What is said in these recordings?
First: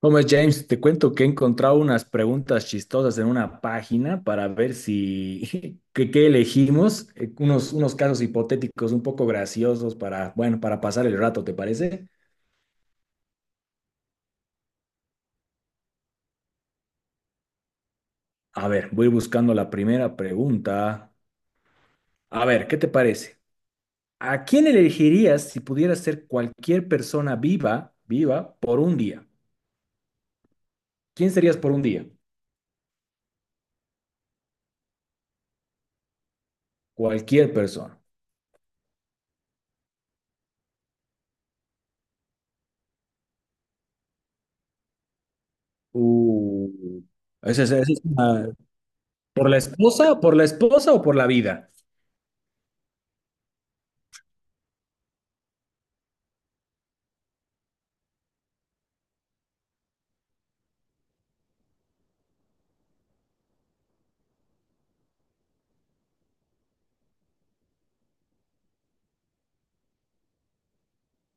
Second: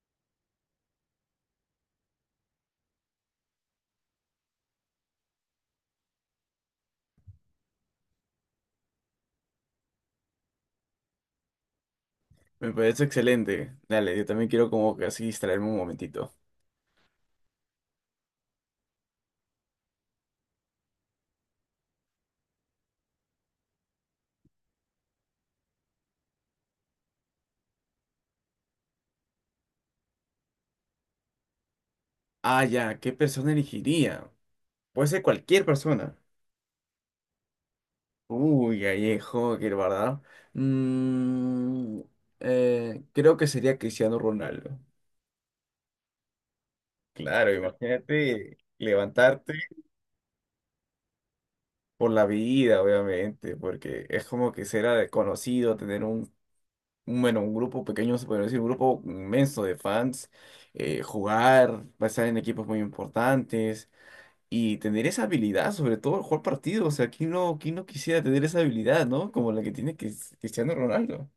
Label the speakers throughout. Speaker 1: ¿Cómo es, James? Te cuento que he encontrado unas preguntas chistosas en una página para ver si, que, qué elegimos, unos casos hipotéticos un poco graciosos bueno, para pasar el rato, ¿te parece?
Speaker 2: Me parece excelente. Dale, yo también quiero como que así distraerme un momentito.
Speaker 1: A ver, voy buscando la primera pregunta. A ver, ¿qué te parece? ¿A quién elegirías si pudieras ser cualquier persona viva, viva, por un día? ¿Quién serías por un día?
Speaker 2: Ah, ya, ¿qué persona elegiría? Puede ser cualquier persona.
Speaker 1: Cualquier persona.
Speaker 2: Uy, Gallejo, qué ¿verdad? Mm, creo que sería Cristiano Ronaldo.
Speaker 1: Uh,
Speaker 2: Claro,
Speaker 1: esa es esa es
Speaker 2: imagínate
Speaker 1: una-
Speaker 2: levantarte
Speaker 1: por la esposa o por la vida?
Speaker 2: por la vida, obviamente, porque es como que ser conocido, tener bueno, un grupo pequeño, se podría decir, un grupo inmenso de fans, jugar, pasar en equipos muy importantes. Y tener esa habilidad, sobre todo el jugar partido, o sea, quién no quisiera tener esa habilidad, ¿no? Como la que tiene Cristiano Ronaldo.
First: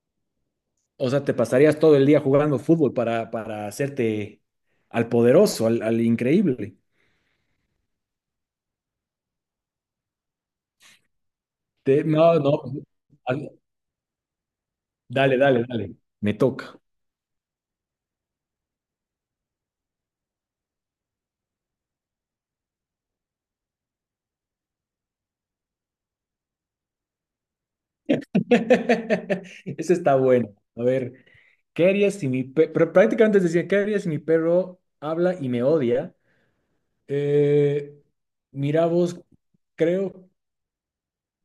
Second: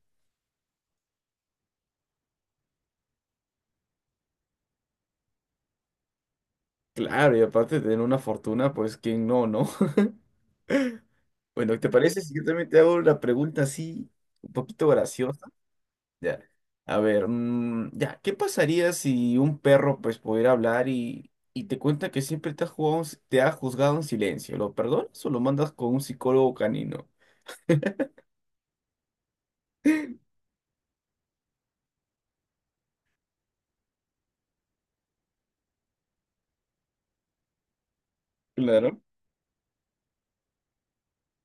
Speaker 1: O sea, te pasarías todo el día jugando fútbol para hacerte al poderoso, al increíble.
Speaker 2: Claro, y aparte de tener una fortuna, pues quién no, ¿no? Bueno, ¿te
Speaker 1: Te-
Speaker 2: parece si
Speaker 1: no,
Speaker 2: yo
Speaker 1: no.
Speaker 2: también te hago una
Speaker 1: Ah,
Speaker 2: pregunta así, un poquito
Speaker 1: dale,
Speaker 2: graciosa?
Speaker 1: dale, dale. Me
Speaker 2: Ya.
Speaker 1: toca.
Speaker 2: A ver, mm, ya, ¿qué pasaría si un perro pues pudiera hablar y te cuenta que siempre te ha jugado, en si- te ha juzgado en silencio? ¿Lo perdonas o lo mandas con un psicólogo canino?
Speaker 1: Ese está bueno. A ver, ¿qué haría si mi perro? Pero prácticamente decía, ¿qué haría si mi perro habla y me odia? Eh, mira
Speaker 2: Claro.
Speaker 1: vos, creo,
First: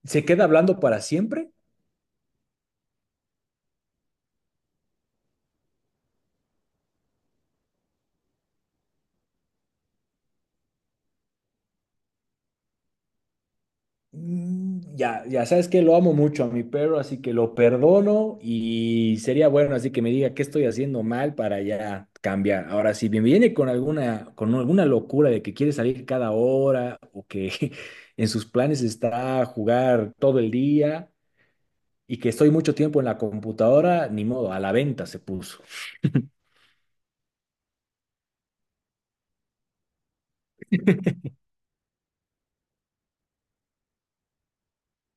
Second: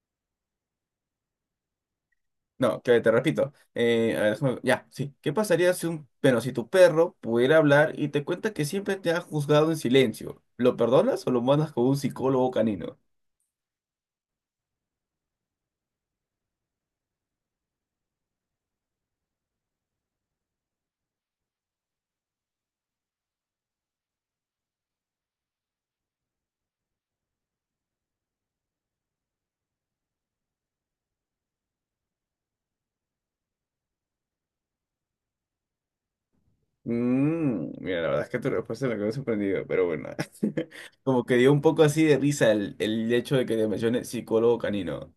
Speaker 1: ¿se queda hablando para siempre?
Speaker 2: No, que te repito. A ver, ya, sí. ¿Qué pasaría si pero si tu perro pudiera hablar y te cuenta que siempre te ha juzgado en silencio? ¿Lo perdonas o lo mandas con un psicólogo canino?
Speaker 1: Mm, ya, ya sabes que lo amo mucho a mi perro, así que lo perdono y sería bueno así que me diga qué estoy haciendo mal para ya cambiar. Ahora, si me viene con alguna locura de que quiere salir cada hora o que en sus planes está jugar todo el día y que estoy mucho tiempo en la computadora, ni modo, a la venta se puso.
Speaker 2: Mm, mira, la verdad es que tu respuesta me quedó sorprendido, pero bueno. Como que dio un poco así de risa el hecho de que te mencione psicólogo canino.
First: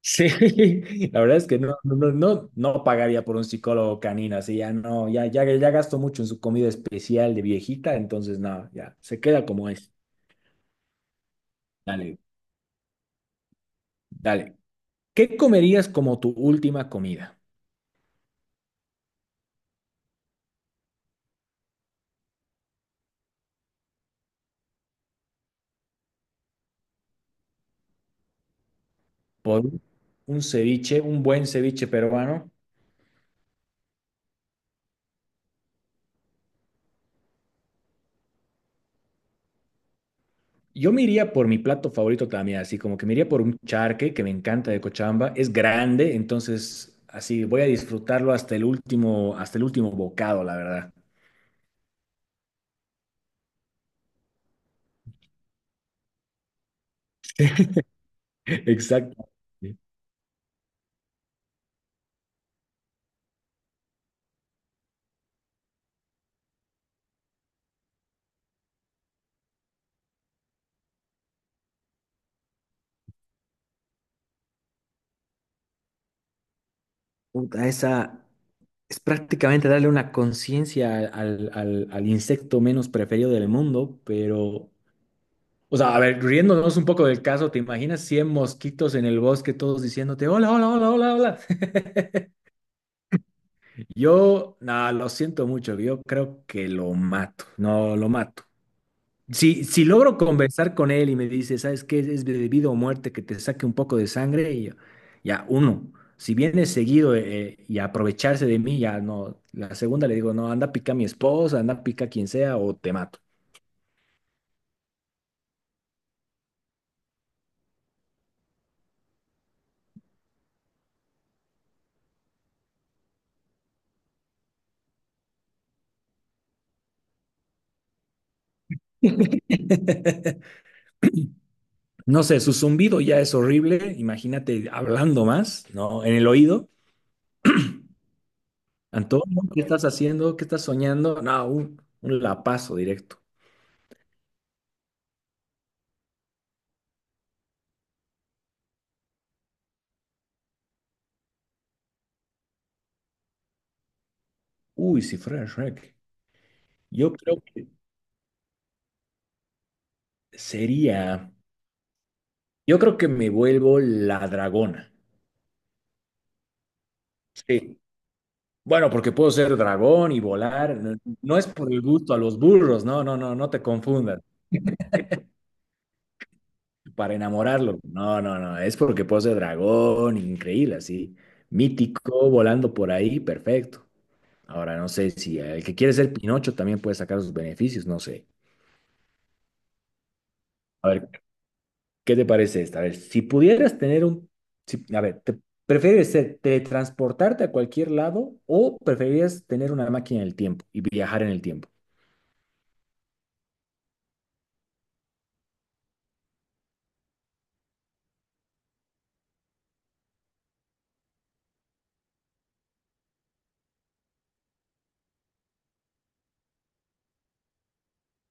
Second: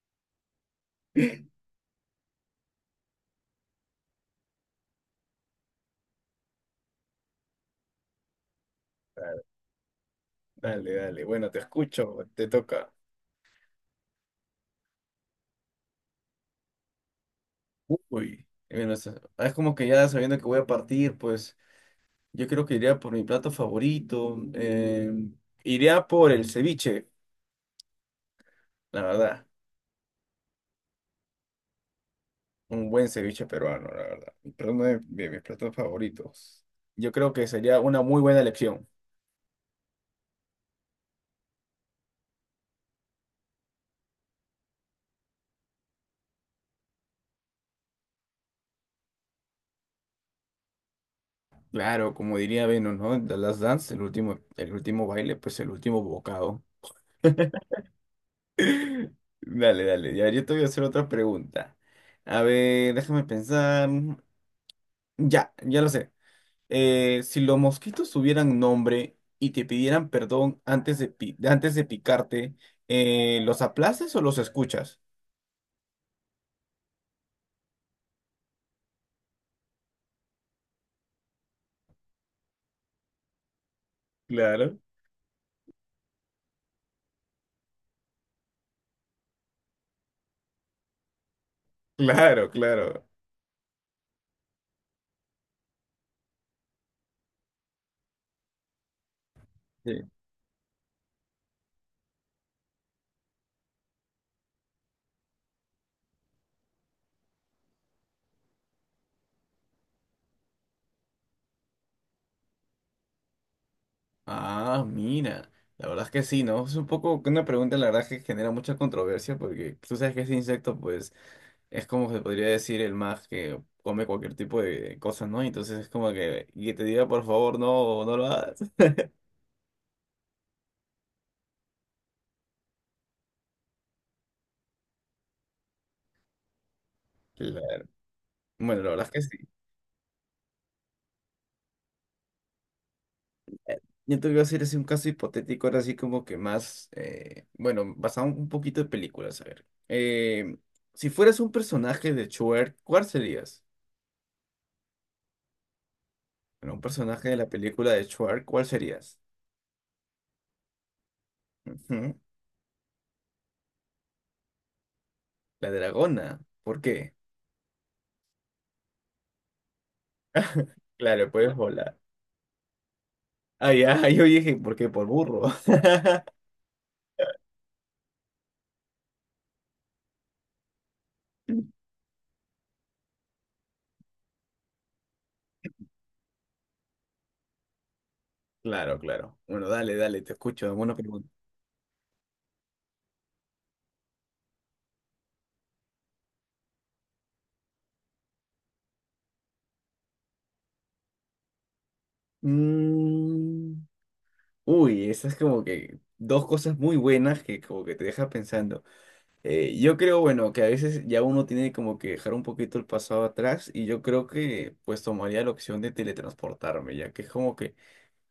Speaker 1: Sí, la verdad es que no, no, no, no no pagaría por un psicólogo canino, así ya no, ya, ya, ya gasto mucho en su comida especial de viejita, entonces nada, ya, se
Speaker 2: Dale,
Speaker 1: queda como es.
Speaker 2: dale, dale. Bueno, te escucho,
Speaker 1: Dale,
Speaker 2: te toca.
Speaker 1: dale. ¿Qué comerías como tu última comida?
Speaker 2: Uy. Bueno, es como que ya sabiendo que voy a partir, pues. Yo creo que iría por mi plato favorito. Iría por el ceviche, la verdad.
Speaker 1: Por un ceviche, un buen ceviche peruano.
Speaker 2: Un buen ceviche peruano, la verdad. Pero uno de mis platos favoritos. Yo creo que sería una muy buena elección.
Speaker 1: Yo me iría por mi plato favorito también, así como que me iría por un charque que me encanta de Cochabamba, es grande, entonces así voy a disfrutarlo hasta el último bocado, la verdad.
Speaker 2: Claro, como diría Venus, ¿no? The Last Dance, el último baile, pues el último bocado.
Speaker 1: Exacto.
Speaker 2: Dale, dale. Ya, yo te voy a hacer otra pregunta. A ver, déjame pensar. Ya, ya lo sé. Si los mosquitos tuvieran nombre y te pidieran perdón antes de picarte, ¿los aplaces o los escuchas?
Speaker 1: Puta, esa es prácticamente darle una conciencia al insecto menos preferido del mundo, pero,
Speaker 2: Claro,
Speaker 1: o sea, a ver, riéndonos un poco del caso, ¿te imaginas 100 mosquitos en el bosque todos diciéndote, hola, hola, hola, hola, hola?
Speaker 2: claro, claro.
Speaker 1: Yo, nada, lo siento mucho, yo creo que lo mato, no, lo mato. Si, si
Speaker 2: Sí.
Speaker 1: logro conversar con él y me dice, ¿sabes qué? Es de vida o muerte que te saque un poco de sangre, y yo, ya, uno. Si viene seguido y aprovecharse de mí, ya no. La segunda le digo, no, anda pica a mi esposa, anda pica a quien sea o te mato.
Speaker 2: Ah, mira, la verdad es que sí, ¿no? Es un poco una pregunta, la verdad, que genera mucha controversia porque tú sabes que ese insecto, pues, es como se podría decir el más que come cualquier tipo de cosas, ¿no? Entonces es como que, y que te diga, por favor, no, no lo hagas.
Speaker 1: No sé, su zumbido ya es horrible. Imagínate hablando más, ¿no? En el oído.
Speaker 2: Claro. Bueno, la verdad es que
Speaker 1: Antonio,
Speaker 2: sí.
Speaker 1: ¿qué estás haciendo? ¿Qué estás soñando? No, un lapazo directo.
Speaker 2: Yo te voy a hacer así un caso hipotético, ahora sí como que más, bueno, basado un poquito de películas, a ver. Si fueras un personaje de Shrek, ¿cuál serías?
Speaker 1: Uy, si fuera Shrek.
Speaker 2: Bueno, un
Speaker 1: Yo
Speaker 2: personaje de
Speaker 1: creo
Speaker 2: la
Speaker 1: que
Speaker 2: película de Shrek, ¿cuál serías?
Speaker 1: sería.
Speaker 2: Ujú.
Speaker 1: Yo creo que me vuelvo la dragona.
Speaker 2: La dragona. ¿Por qué?
Speaker 1: Sí. Bueno, porque puedo ser dragón y volar. No,
Speaker 2: Claro,
Speaker 1: no es
Speaker 2: puedes
Speaker 1: por el
Speaker 2: volar.
Speaker 1: gusto a los burros, no, no, no, no te
Speaker 2: Ah, ya,
Speaker 1: confundas.
Speaker 2: yo dije, ¿por qué? Por burro.
Speaker 1: Para enamorarlo. No, no, no. Es porque puedo ser dragón, increíble, así. Mítico, volando por ahí, perfecto. Ahora, no sé si el que quiere ser Pinocho también puede sacar sus beneficios, no sé.
Speaker 2: Claro, claro. Bueno, dale, dale, te escucho.
Speaker 1: A
Speaker 2: Buena
Speaker 1: ver,
Speaker 2: pregunta.
Speaker 1: ¿qué te parece esta? A ver, si pudieras tener un. Si- a ver, ¿te prefieres ser- teletransportarte a cualquier lado o preferirías tener una máquina del tiempo y viajar en el tiempo?
Speaker 2: Mm. Uy, esas como que dos cosas muy buenas que como que te deja pensando. Yo creo, bueno, que a veces ya uno tiene como que dejar un poquito el pasado atrás y yo creo que pues tomaría la opción de teletransportarme, ya que es como que,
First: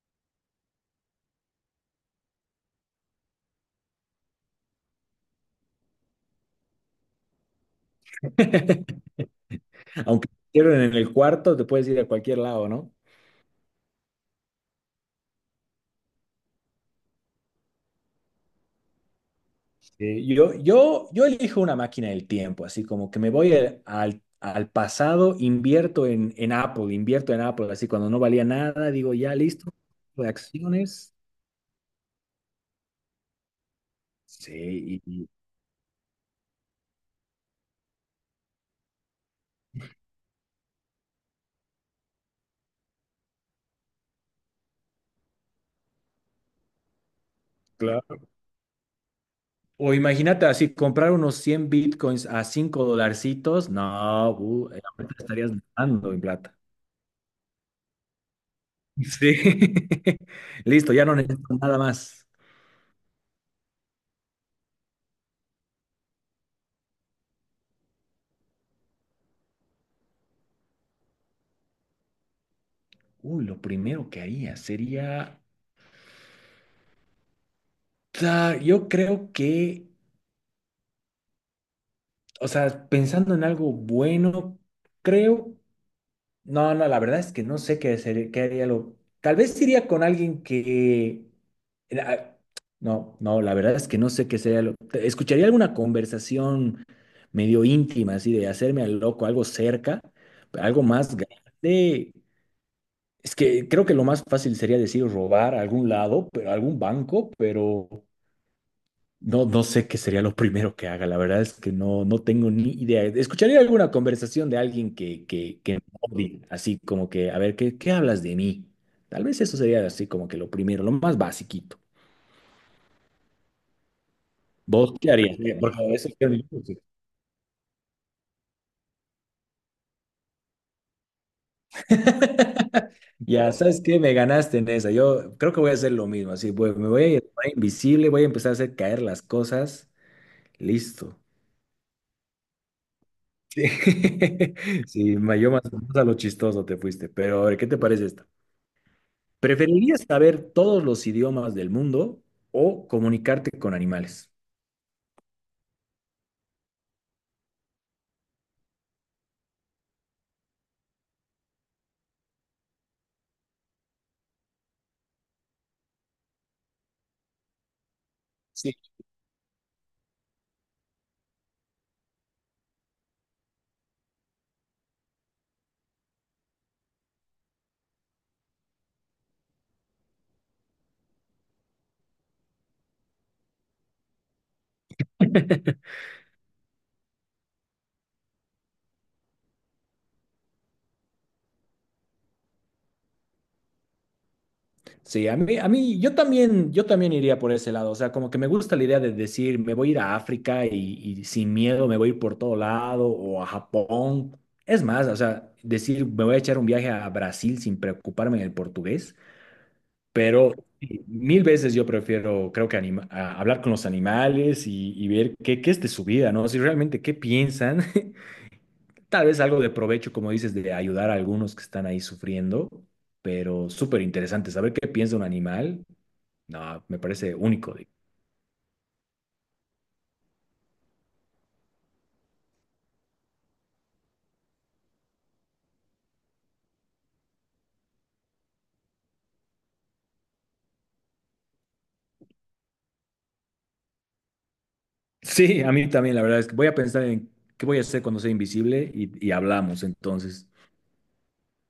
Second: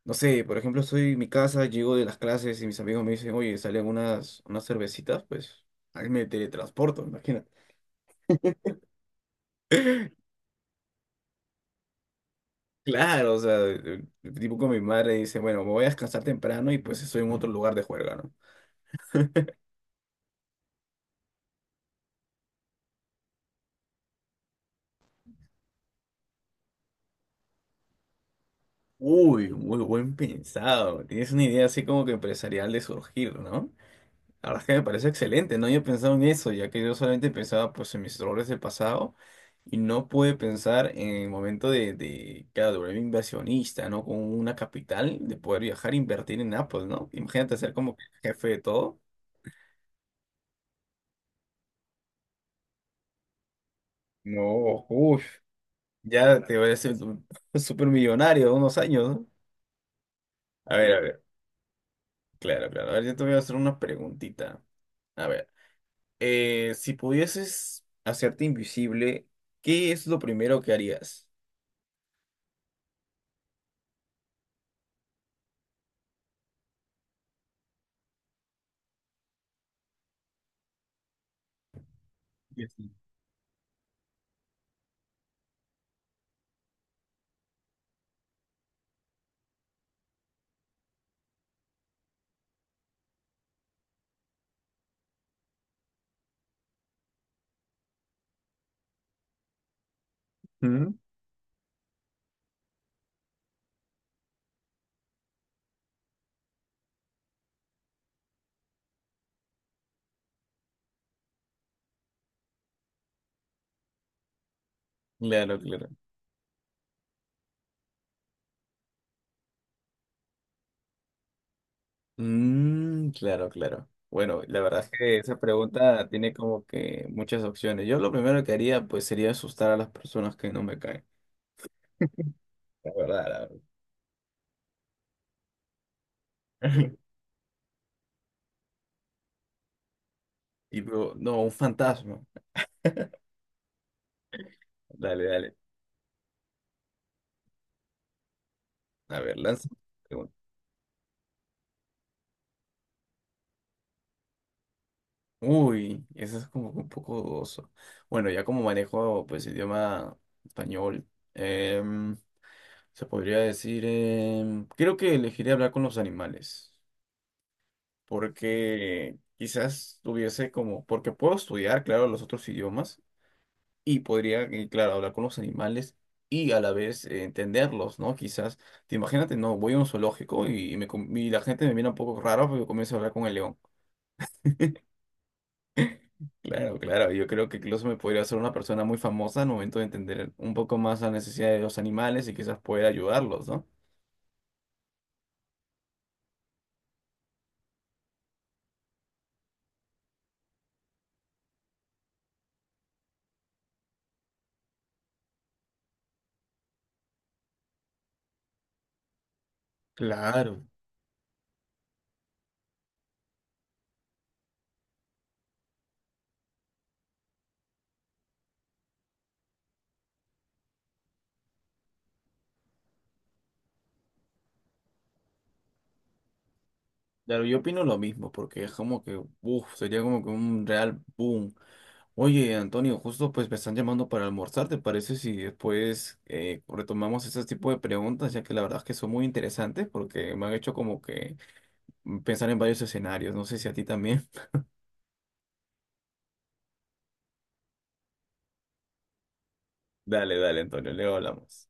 Speaker 2: no sé, por ejemplo, estoy en mi casa, llego de las clases y mis amigos me dicen, oye, salen unas cervecitas, pues ahí me teletransporto, imagínate.
Speaker 1: Aunque te hicieron en el cuarto, te puedes ir a cualquier lado, ¿no?
Speaker 2: Claro, o sea, tipo con mi madre dice, bueno, me voy a descansar temprano y pues estoy en otro lugar de juerga, ¿no?
Speaker 1: Yo elijo una máquina del tiempo, así como que me voy al pasado, invierto en Apple, invierto en Apple, así cuando no valía nada, digo, ya
Speaker 2: Uy,
Speaker 1: listo,
Speaker 2: muy buen
Speaker 1: de
Speaker 2: pensado.
Speaker 1: acciones.
Speaker 2: Tienes una idea así como que empresarial de surgir, ¿no? La
Speaker 1: Sí,
Speaker 2: verdad es que me
Speaker 1: y,
Speaker 2: parece
Speaker 1: y
Speaker 2: excelente, no había pensado en eso, ya que yo solamente pensaba pues en mis errores del pasado y no pude pensar en el momento de claro, de volverme inversionista, ¿no? Con una capital, de poder viajar e invertir en Apple, ¿no? Imagínate ser como que
Speaker 1: claro.
Speaker 2: jefe de todo.
Speaker 1: O imagínate así, comprar unos 100 bitcoins a 5 dolarcitos, no,
Speaker 2: No,
Speaker 1: ahorita
Speaker 2: uff,
Speaker 1: estarías ganando en
Speaker 2: ya
Speaker 1: plata.
Speaker 2: te voy a ser súper millonario en unos años, ¿no?
Speaker 1: Sí. Listo,
Speaker 2: A
Speaker 1: ya no
Speaker 2: ver,
Speaker 1: necesito nada más.
Speaker 2: claro, claro. A ver, yo te voy a hacer una preguntita. A ver, si pudieses hacerte invisible, ¿qué es lo primero que harías?
Speaker 1: Uy, lo primero que haría sería, sea, yo creo que, o sea, pensando en algo bueno, creo, no, no, la verdad es que no sé qué haría lo, tal vez iría con alguien que, ah, no, no, la verdad es que no sé qué sería lo, escucharía alguna conversación medio íntima, así de hacerme al loco, algo cerca, algo
Speaker 2: Mm.
Speaker 1: más grande. Es que creo que lo más fácil sería decir robar a algún lado, pero a algún banco, pero. No, no sé qué sería lo primero que haga, la verdad es que no, no tengo ni idea. Escucharía alguna conversación de alguien que,
Speaker 2: Claro,
Speaker 1: que, que me
Speaker 2: claro.
Speaker 1: odie, así como que, a ver, ¿qué hablas de mí? Tal vez eso sería así como que lo primero, lo más basiquito.
Speaker 2: Mm, claro, claro. Bueno, la verdad es
Speaker 1: ¿Vos qué
Speaker 2: que
Speaker 1: harías?
Speaker 2: esa
Speaker 1: Porque a
Speaker 2: pregunta
Speaker 1: veces
Speaker 2: tiene
Speaker 1: quiero-
Speaker 2: como que muchas opciones. Yo lo primero que haría pues sería asustar a las personas que no me caen. La verdad, la
Speaker 1: Ya,
Speaker 2: verdad.
Speaker 1: ¿sabes que me ganaste en esa? Yo creo que voy a hacer lo mismo, así, me voy a ir invisible, voy a empezar a hacer caer las cosas,
Speaker 2: Y luego,
Speaker 1: listo.
Speaker 2: no, un fantasma.
Speaker 1: Sí,
Speaker 2: Dale,
Speaker 1: yo
Speaker 2: dale.
Speaker 1: más, más a lo chistoso te fuiste, pero a ver, ¿qué te parece esta?
Speaker 2: A ver, lanza
Speaker 1: ¿Preferirías
Speaker 2: pregunta.
Speaker 1: saber todos los idiomas del mundo o comunicarte con animales?
Speaker 2: Uy, eso es como que un poco dudoso. Bueno, ya como manejo pues idioma español, em, se podría decir, creo que elegiría hablar con los animales,
Speaker 1: Sí.
Speaker 2: porque quizás tuviese como, porque puedo estudiar, claro, los otros idiomas y podría, claro, hablar con los animales y a la vez entenderlos, ¿no? Quizás, te imagínate, no, voy a un zoológico y, y la gente me mira un poco raro porque comienzo a hablar con el león. Claro, claro, yo creo que incluso me podría hacer una persona muy famosa al momento de entender un poco más la necesidad de los animales y quizás poder ayudarlos, ¿no?
Speaker 1: Sí, a mí, yo también iría por ese lado. O sea, como que me gusta la idea de decir, me voy a ir a África y sin miedo me voy a ir por todo lado o a Japón. Es más, o sea, decir, me voy a echar un viaje a Brasil sin preocuparme del portugués. Pero
Speaker 2: Claro.
Speaker 1: sí, mil veces yo prefiero, creo que hablar con los animales y ver qué es de su vida, ¿no? Si realmente qué piensan Tal vez algo de provecho, como dices, de ayudar a algunos que están ahí sufriendo, pero súper interesante. Saber qué piensa un animal, no, me parece
Speaker 2: Claro, yo
Speaker 1: único,
Speaker 2: opino
Speaker 1: digo.
Speaker 2: lo mismo, porque es como que, uff, sería como que un real boom. Oye, Antonio, justo pues me están llamando para almorzar, ¿te parece si después retomamos ese tipo de preguntas, ya que la verdad es que son muy interesantes porque me han hecho como que mm, pensar en varios escenarios, no sé si a ti también.
Speaker 1: Sí, a mí también, la verdad es que voy a pensar en qué voy a hacer cuando sea invisible y hablamos
Speaker 2: Dale,
Speaker 1: entonces.
Speaker 2: dale, Antonio, luego hablamos.